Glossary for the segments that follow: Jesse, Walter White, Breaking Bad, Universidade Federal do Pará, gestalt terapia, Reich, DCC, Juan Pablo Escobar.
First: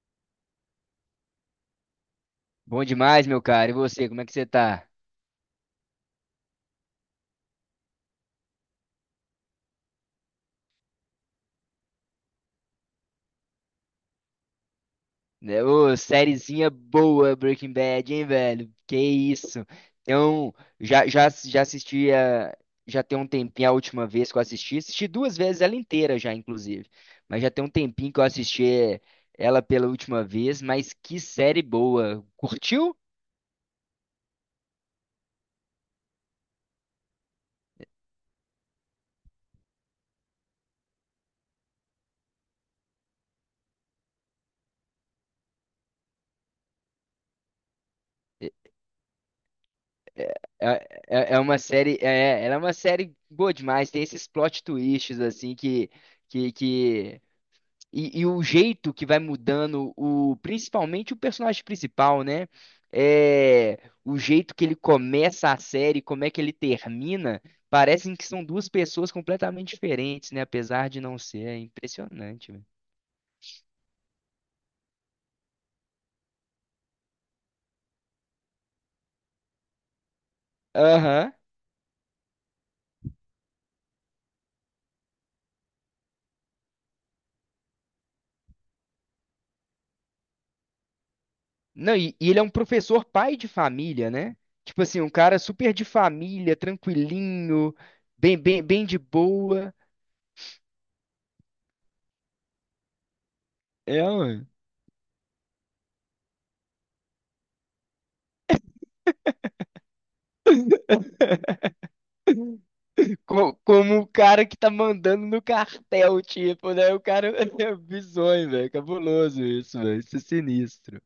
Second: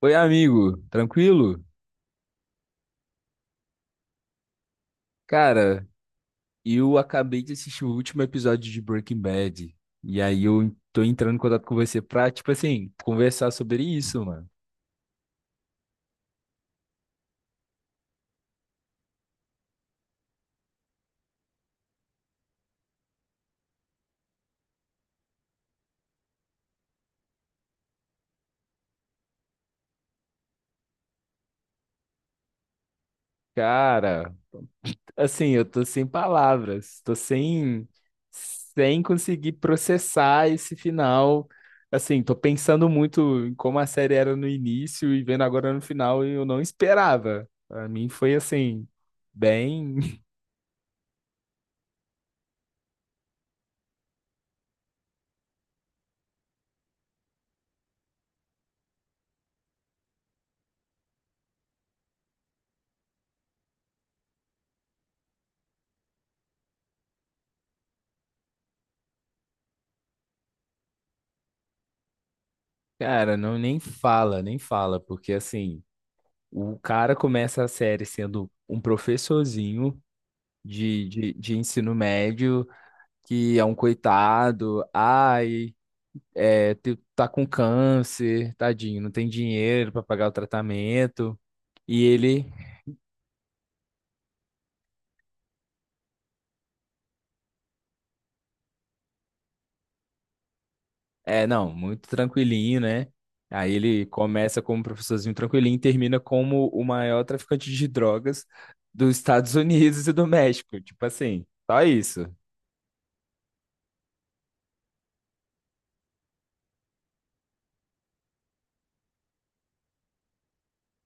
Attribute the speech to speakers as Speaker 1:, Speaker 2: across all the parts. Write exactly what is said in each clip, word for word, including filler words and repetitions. Speaker 1: Oi, amigo, tranquilo?
Speaker 2: Bom demais, meu cara. E você, como é que você tá?
Speaker 1: Cara, eu acabei de assistir o último episódio de Breaking Bad. E aí eu tô entrando em contato com você pra, tipo assim, conversar sobre isso, mano.
Speaker 2: Né, ô, sériezinha boa, Breaking Bad, hein, velho? Que isso? Então, já, já, já assisti a- já tem um tempinho a última vez que eu assisti. Assisti duas vezes ela inteira já, inclusive. Mas já tem um tempinho que eu assisti é, ela pela última vez, mas que série boa. Curtiu?
Speaker 1: Cara, assim, eu tô sem palavras, tô sem, sem conseguir processar esse final. Assim, tô pensando muito em como a série era no início e vendo agora no final, e eu não esperava. Pra mim foi assim, bem.
Speaker 2: É, é, é é uma série, é, ela é uma série boa demais. Tem esses plot twists assim que que, que E, e o jeito que vai mudando, o principalmente o personagem principal, né? É, o jeito que ele começa a série, como é que ele termina, parecem que são duas pessoas completamente diferentes, né? Apesar de não ser, é impressionante, velho.
Speaker 1: Cara, não nem fala, nem fala, porque assim. O cara começa a série sendo um professorzinho de, de,
Speaker 2: Aham.
Speaker 1: de ensino médio, que é um coitado, ai, é, te- tá com câncer, tadinho, não tem dinheiro para pagar o tratamento.
Speaker 2: Não,
Speaker 1: E
Speaker 2: e, e ele é um
Speaker 1: ele
Speaker 2: professor pai de família, né? Tipo assim, um cara super de família, tranquilinho, bem, bem, bem de boa.
Speaker 1: é, não, muito tranquilinho, né? Aí
Speaker 2: É,
Speaker 1: ele
Speaker 2: mano.
Speaker 1: começa como professorzinho tranquilinho e termina como o maior traficante de drogas dos Estados Unidos e do México. Tipo assim, só isso.
Speaker 2: Co- Como o cara que tá mandando no cartel, tipo, né? O cara é bizonho, velho. Cabuloso isso, velho. Isso é sinistro.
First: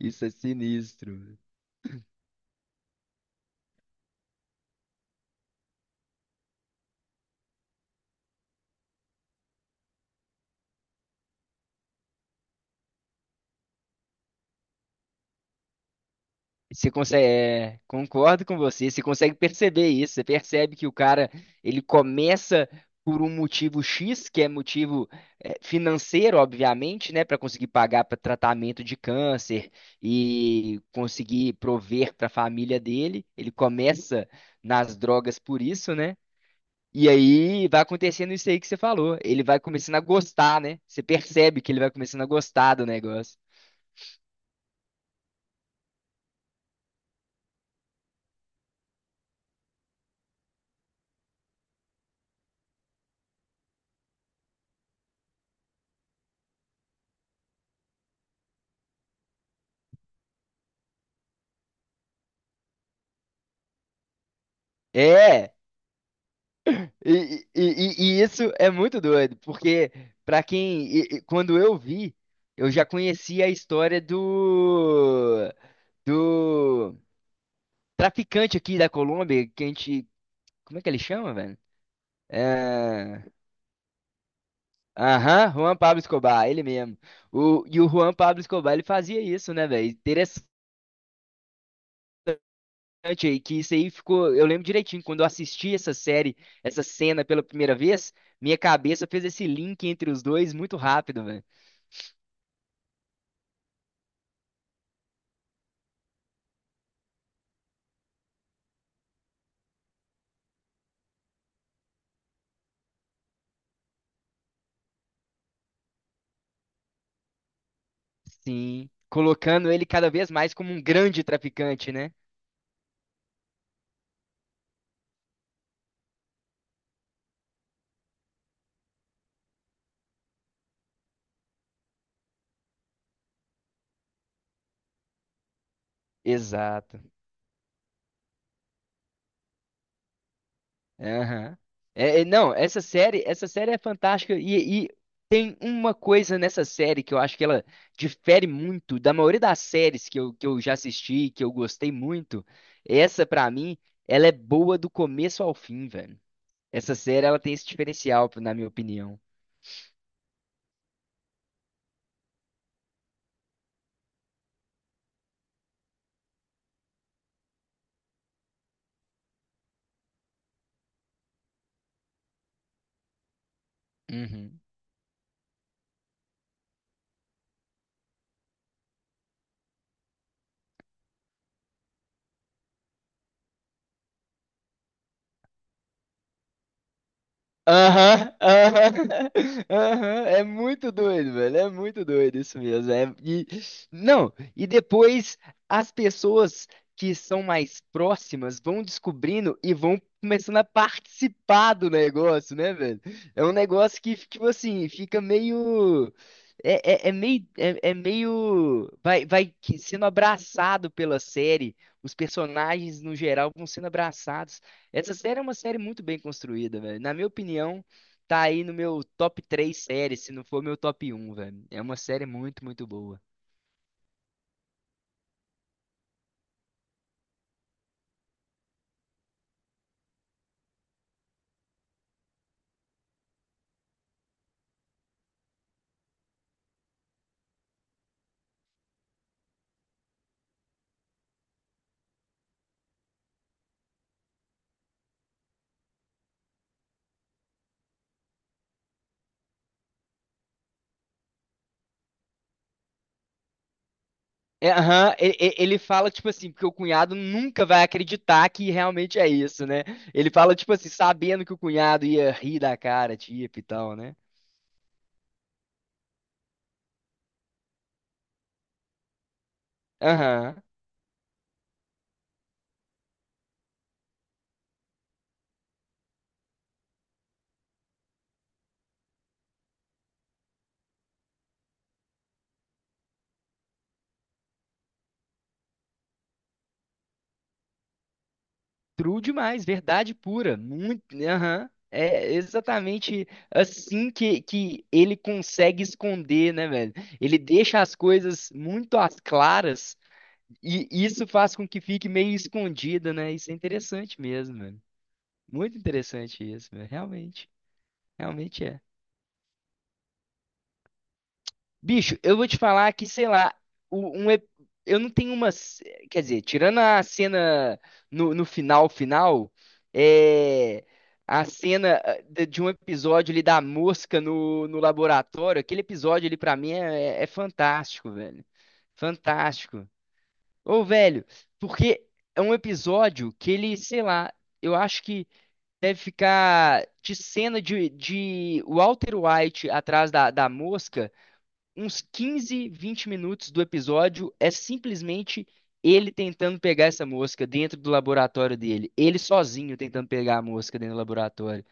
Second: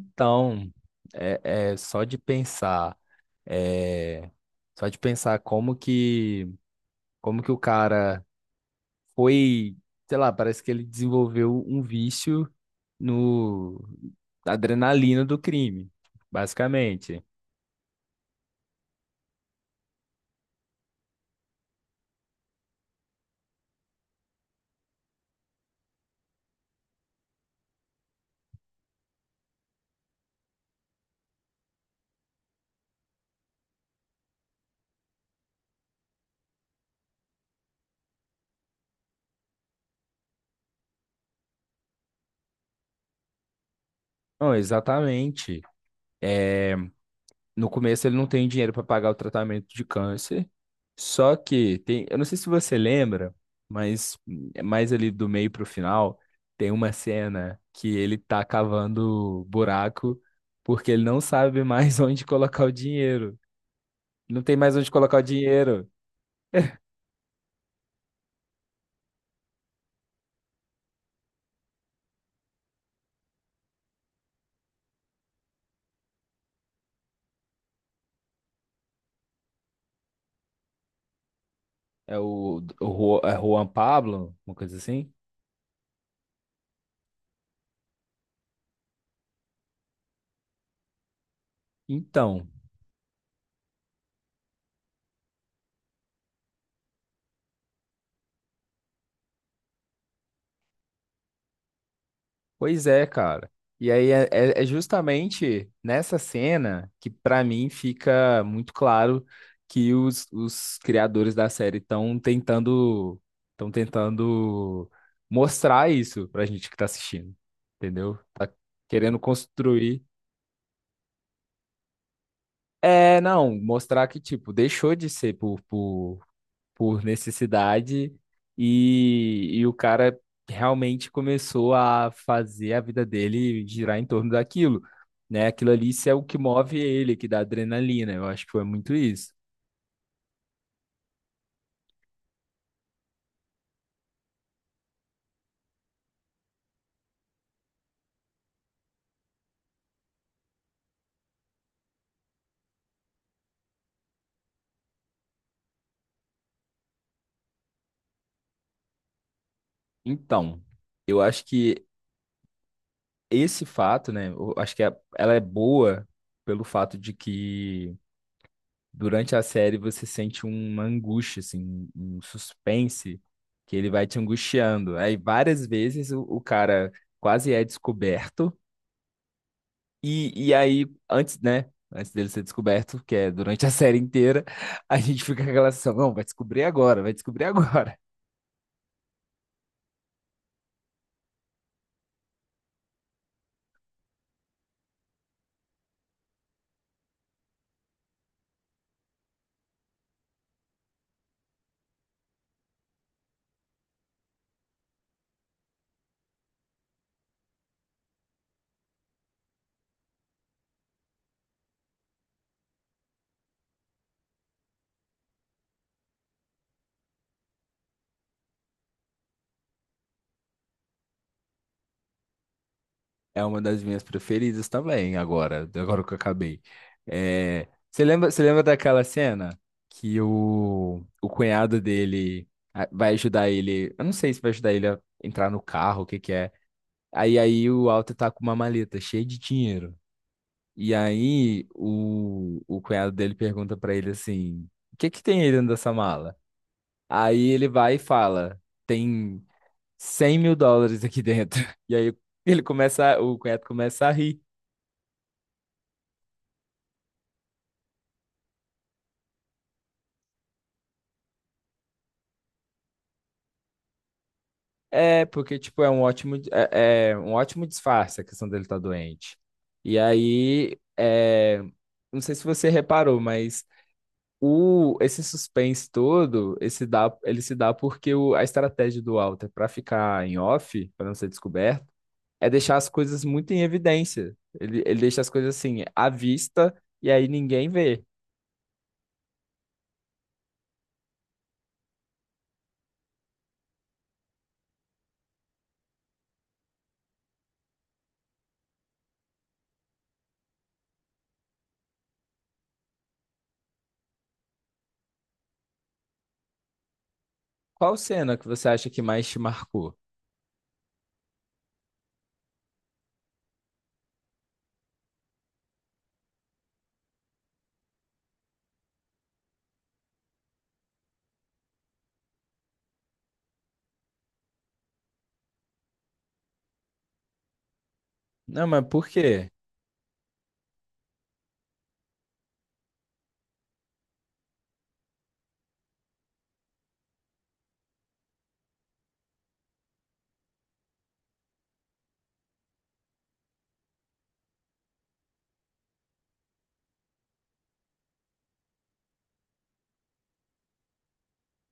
Speaker 2: Isso é sinistro, velho.
Speaker 1: é, é só de pensar, é, só de pensar como que, como que o cara foi, sei lá, parece que ele desenvolveu um vício no na adrenalina do crime,
Speaker 2: Você
Speaker 1: basicamente.
Speaker 2: consegue, é, concordo com você. Você consegue perceber isso. Você percebe que o cara, ele começa por um motivo X, que é motivo é, financeiro, obviamente, né, para conseguir pagar para tratamento de câncer e conseguir prover para a família dele. Ele começa nas drogas por isso, né? E aí vai acontecendo isso aí que você falou. Ele vai começando a gostar, né? Você percebe que ele vai começando a gostar do negócio.
Speaker 1: Não, exatamente. É, no começo ele não tem dinheiro para pagar o tratamento de câncer. Só que tem, eu não sei se você lembra, mas é mais ali do meio pro final, tem uma cena que ele tá cavando buraco porque ele não sabe mais onde colocar o dinheiro. Não tem mais onde colocar o
Speaker 2: É,
Speaker 1: dinheiro.
Speaker 2: e, e- e- e isso é muito doido, porque pra quem, e- e quando eu vi, eu já conhecia a história do do traficante aqui da Colômbia, que a gente, como é que ele chama, velho?
Speaker 1: É o, o Ru-
Speaker 2: É,
Speaker 1: é Juan Pablo, uma coisa assim.
Speaker 2: Aham, Juan Pablo Escobar, ele mesmo. O, e o Juan Pablo Escobar, ele fazia isso, né, velho?
Speaker 1: Então,
Speaker 2: Impressionante aí, que isso aí ficou. Eu lembro direitinho, quando eu assisti essa série, essa cena pela primeira vez, minha cabeça fez esse link entre os dois muito rápido, velho.
Speaker 1: pois é, cara. E aí é, é- é justamente nessa cena que pra mim fica muito claro que os, os criadores da série estão tentando, estão tentando mostrar isso pra gente que tá assistindo, entendeu? Tá
Speaker 2: Sim.
Speaker 1: querendo
Speaker 2: Colocando ele
Speaker 1: construir.
Speaker 2: cada vez mais como um grande traficante, né?
Speaker 1: É, não, mostrar que tipo, deixou de ser por, por por necessidade e, e o cara realmente começou a fazer a vida dele girar em torno daquilo, né? Aquilo ali isso é o que move
Speaker 2: Exato.
Speaker 1: ele, que dá adrenalina. Eu acho que foi muito isso.
Speaker 2: Aham. É, é, não, essa série, essa série é fantástica e, e tem uma coisa nessa série que eu acho que ela difere muito da maioria das séries que eu, que eu já assisti, que eu gostei muito. Essa, pra mim, ela é boa do começo ao fim, velho. Essa série, ela tem esse diferencial, na minha opinião.
Speaker 1: Então, eu acho que esse fato, né? Eu acho que a- ela é boa pelo fato de que durante a série você sente uma angústia, assim, um suspense que ele vai te
Speaker 2: Uhum.
Speaker 1: angustiando. Aí várias vezes o o cara quase é descoberto. E, e aí, antes, né? Antes dele ser descoberto, que é durante a série inteira, a gente fica com aquela sensação, não, vai descobrir agora, vai descobrir agora.
Speaker 2: Aham, aham, aham, é muito doido, velho, é muito doido isso mesmo. É- e, não, e depois as pessoas que são mais próximas vão descobrindo e vão começando a participar do negócio, né, velho? É um negócio que, tipo assim, fica meio. É, é, é meio. É, é meio. Vai, vai que- sendo abraçado pela série, os personagens no geral vão sendo abraçados. Essa série é uma série muito bem construída, velho. Na minha opinião, tá aí no meu top três séries, se não for meu top um, velho. É uma série muito, muito boa.
Speaker 1: É uma das minhas preferidas também, agora, agora que eu acabei. É, você lembra, você lembra daquela cena que o, o cunhado dele ah, vai ajudar ele, eu não sei se vai ajudar ele a entrar no carro, o que que é. Aí, aí o Walter tá com uma maleta cheia de dinheiro. E aí o, o cunhado dele pergunta pra ele assim: o que que tem aí dentro dessa mala? Aí ele vai e fala: tem cem mil dólares aqui dentro. E aí ele começa, o cunhado começa a rir.
Speaker 2: É, aham, ele, ele- ele fala, tipo assim, porque o cunhado nunca vai acreditar que realmente é isso, né? Ele fala, tipo assim, sabendo que o cunhado ia rir da cara, tipo, e tal, né?
Speaker 1: É, porque tipo, é um ótimo, é, é um ótimo disfarce a questão dele estar doente. E
Speaker 2: Aham.
Speaker 1: aí, é, não sei se você reparou, mas o, esse suspense todo, esse dá, ele se dá porque o, a estratégia do Walter para ficar em off, para não ser descoberto, é deixar as coisas muito em evidência. Ele, ele deixa as coisas assim, à vista, e aí ninguém vê.
Speaker 2: True demais, verdade pura, muito, aham. É exatamente assim que, que ele consegue esconder, né, velho? Ele deixa as coisas muito às claras e isso faz com que fique meio escondida, né? Isso é interessante mesmo, velho. Muito interessante isso, velho. Realmente,
Speaker 1: Qual cena que
Speaker 2: realmente
Speaker 1: você
Speaker 2: é.
Speaker 1: acha que mais te marcou?
Speaker 2: Bicho, eu vou te falar que, sei lá, o- um, ep- eu não tenho uma. ce- Quer dizer, tirando a cena no, no final, final, é. A cena ah, de de um episódio ali da mosca no, no laboratório, aquele episódio ali pra mim é, é fantástico, velho.
Speaker 1: Não, mas por quê?
Speaker 2: Fantástico. Ô, velho, porque é um episódio que ele, sei lá, eu acho que deve ficar de cena de, de Walter White atrás da, da mosca uns quinze, vinte minutos do episódio é simplesmente ele tentando pegar essa mosca dentro do laboratório dele. Ele sozinho tentando pegar a mosca dentro do laboratório.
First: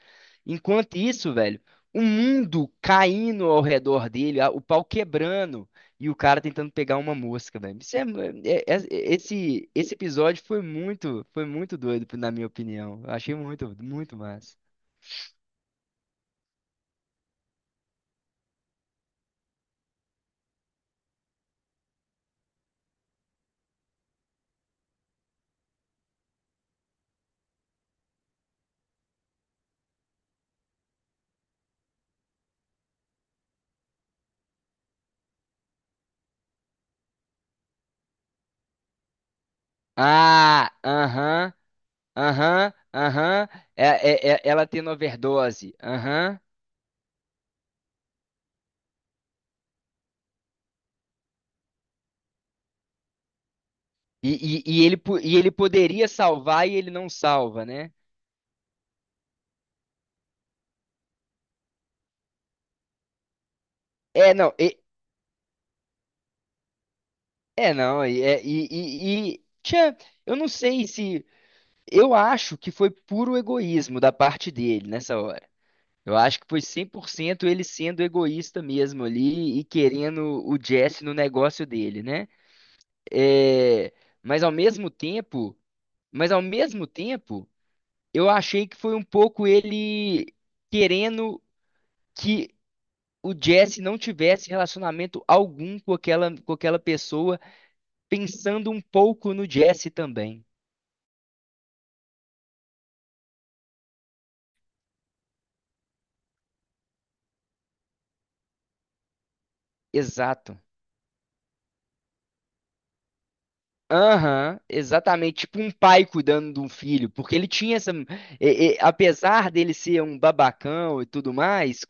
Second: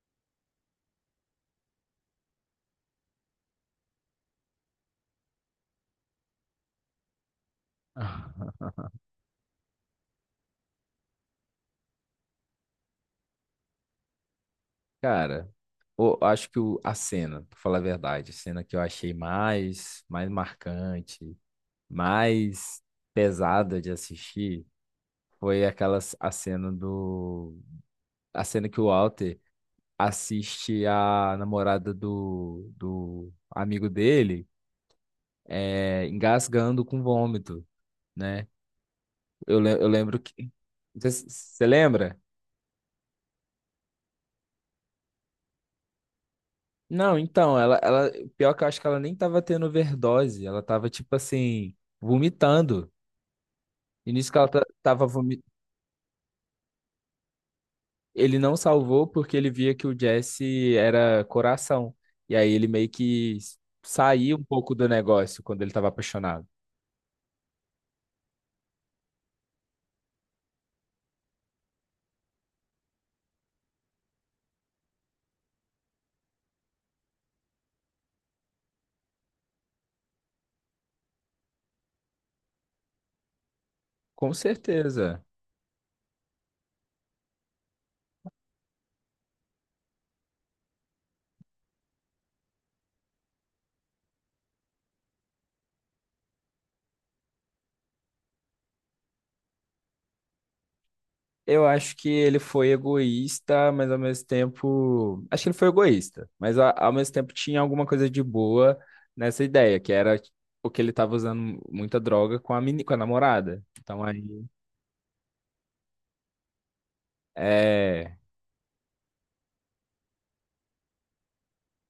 Speaker 2: Enquanto isso, velho, o mundo caindo ao redor dele, a- o pau quebrando e o cara tentando pegar uma mosca, velho. Isso é- é- é- esse, esse episódio foi muito, foi muito doido, na minha opinião. Eu achei muito, muito massa.
Speaker 1: Cara, eu acho que o- a cena, pra falar a verdade, a cena que eu achei mais, mais marcante, mais pesada de assistir, foi aquela c- a cena do, a cena que o Walter assiste a namorada do, do amigo dele é, engasgando com vômito, né? Eu, le- eu lembro que.
Speaker 2: Ah, aham.
Speaker 1: Você lembra?
Speaker 2: Aham, aham. É, é- é- ela tendo overdose. Aham.
Speaker 1: Não, então, ela, ela. Pior que eu acho que ela nem tava tendo overdose, ela tava, tipo assim, vomitando. E nisso que ela
Speaker 2: E,
Speaker 1: ta-
Speaker 2: e, e ele,
Speaker 1: tava
Speaker 2: po- e ele
Speaker 1: vomitando.
Speaker 2: poderia salvar e ele não salva, né?
Speaker 1: Ele não salvou porque ele via que o Jesse era coração. E aí ele meio que
Speaker 2: É,
Speaker 1: saiu um
Speaker 2: não.
Speaker 1: pouco
Speaker 2: e-
Speaker 1: do negócio quando ele tava apaixonado.
Speaker 2: é, não. E, é- e, e, e- tchã, eu não sei se. Eu acho que foi puro egoísmo da parte dele nessa hora. Eu acho que foi cem por cento ele sendo egoísta mesmo ali e querendo o Jesse no negócio dele, né? É,
Speaker 1: Com
Speaker 2: mas ao mesmo
Speaker 1: certeza.
Speaker 2: tempo. Mas ao mesmo tempo. Eu achei que foi um pouco ele querendo que o Jesse não tivesse relacionamento algum com aquela, com aquela pessoa, pensando um pouco no Jesse também.
Speaker 1: Eu acho que ele foi egoísta, mas ao mesmo tempo. Acho que ele foi egoísta, mas a- ao mesmo tempo tinha alguma coisa de boa nessa ideia, que era
Speaker 2: Exato.
Speaker 1: o que ele estava usando muita droga com a, meni... com a namorada. Então aí.
Speaker 2: Aham, exatamente. Tipo um pai cuidando de um filho, porque ele tinha essa.
Speaker 1: É.
Speaker 2: E- e- apesar dele ser um babacão e tudo mais,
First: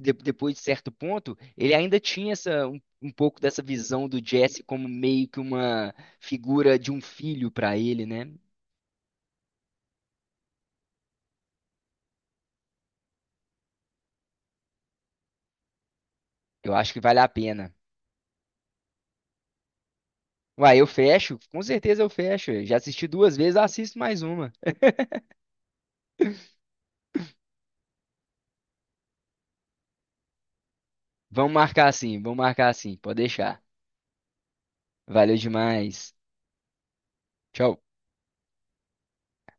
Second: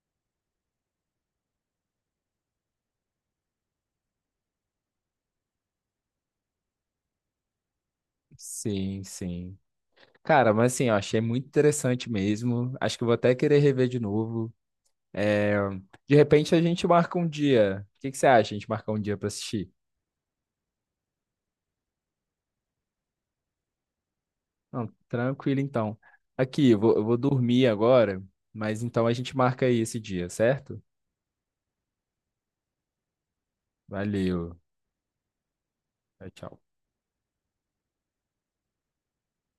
Speaker 2: de- depois de certo ponto, ele ainda tinha essa, um, um pouco dessa visão do Jesse como meio que uma figura de um filho pra ele, né?
Speaker 1: Sim, sim. Cara, mas assim, eu achei muito interessante mesmo. Acho que eu vou até querer rever de novo. É, de repente a
Speaker 2: Eu
Speaker 1: gente
Speaker 2: acho que
Speaker 1: marca
Speaker 2: vale
Speaker 1: um
Speaker 2: a pena.
Speaker 1: dia. O que que você acha? A gente marca um dia pra assistir?
Speaker 2: Uai, eu fecho, com certeza eu fecho. Eu já assisti duas vezes, assisto mais uma.
Speaker 1: Não, tranquilo então. Aqui, eu vou, eu vou dormir agora, mas então a gente marca aí esse dia, certo?
Speaker 2: Vamos marcar assim, vamos marcar assim, pode deixar.
Speaker 1: Valeu.
Speaker 2: Valeu demais.
Speaker 1: Tchau, tchau.
Speaker 2: Tchau.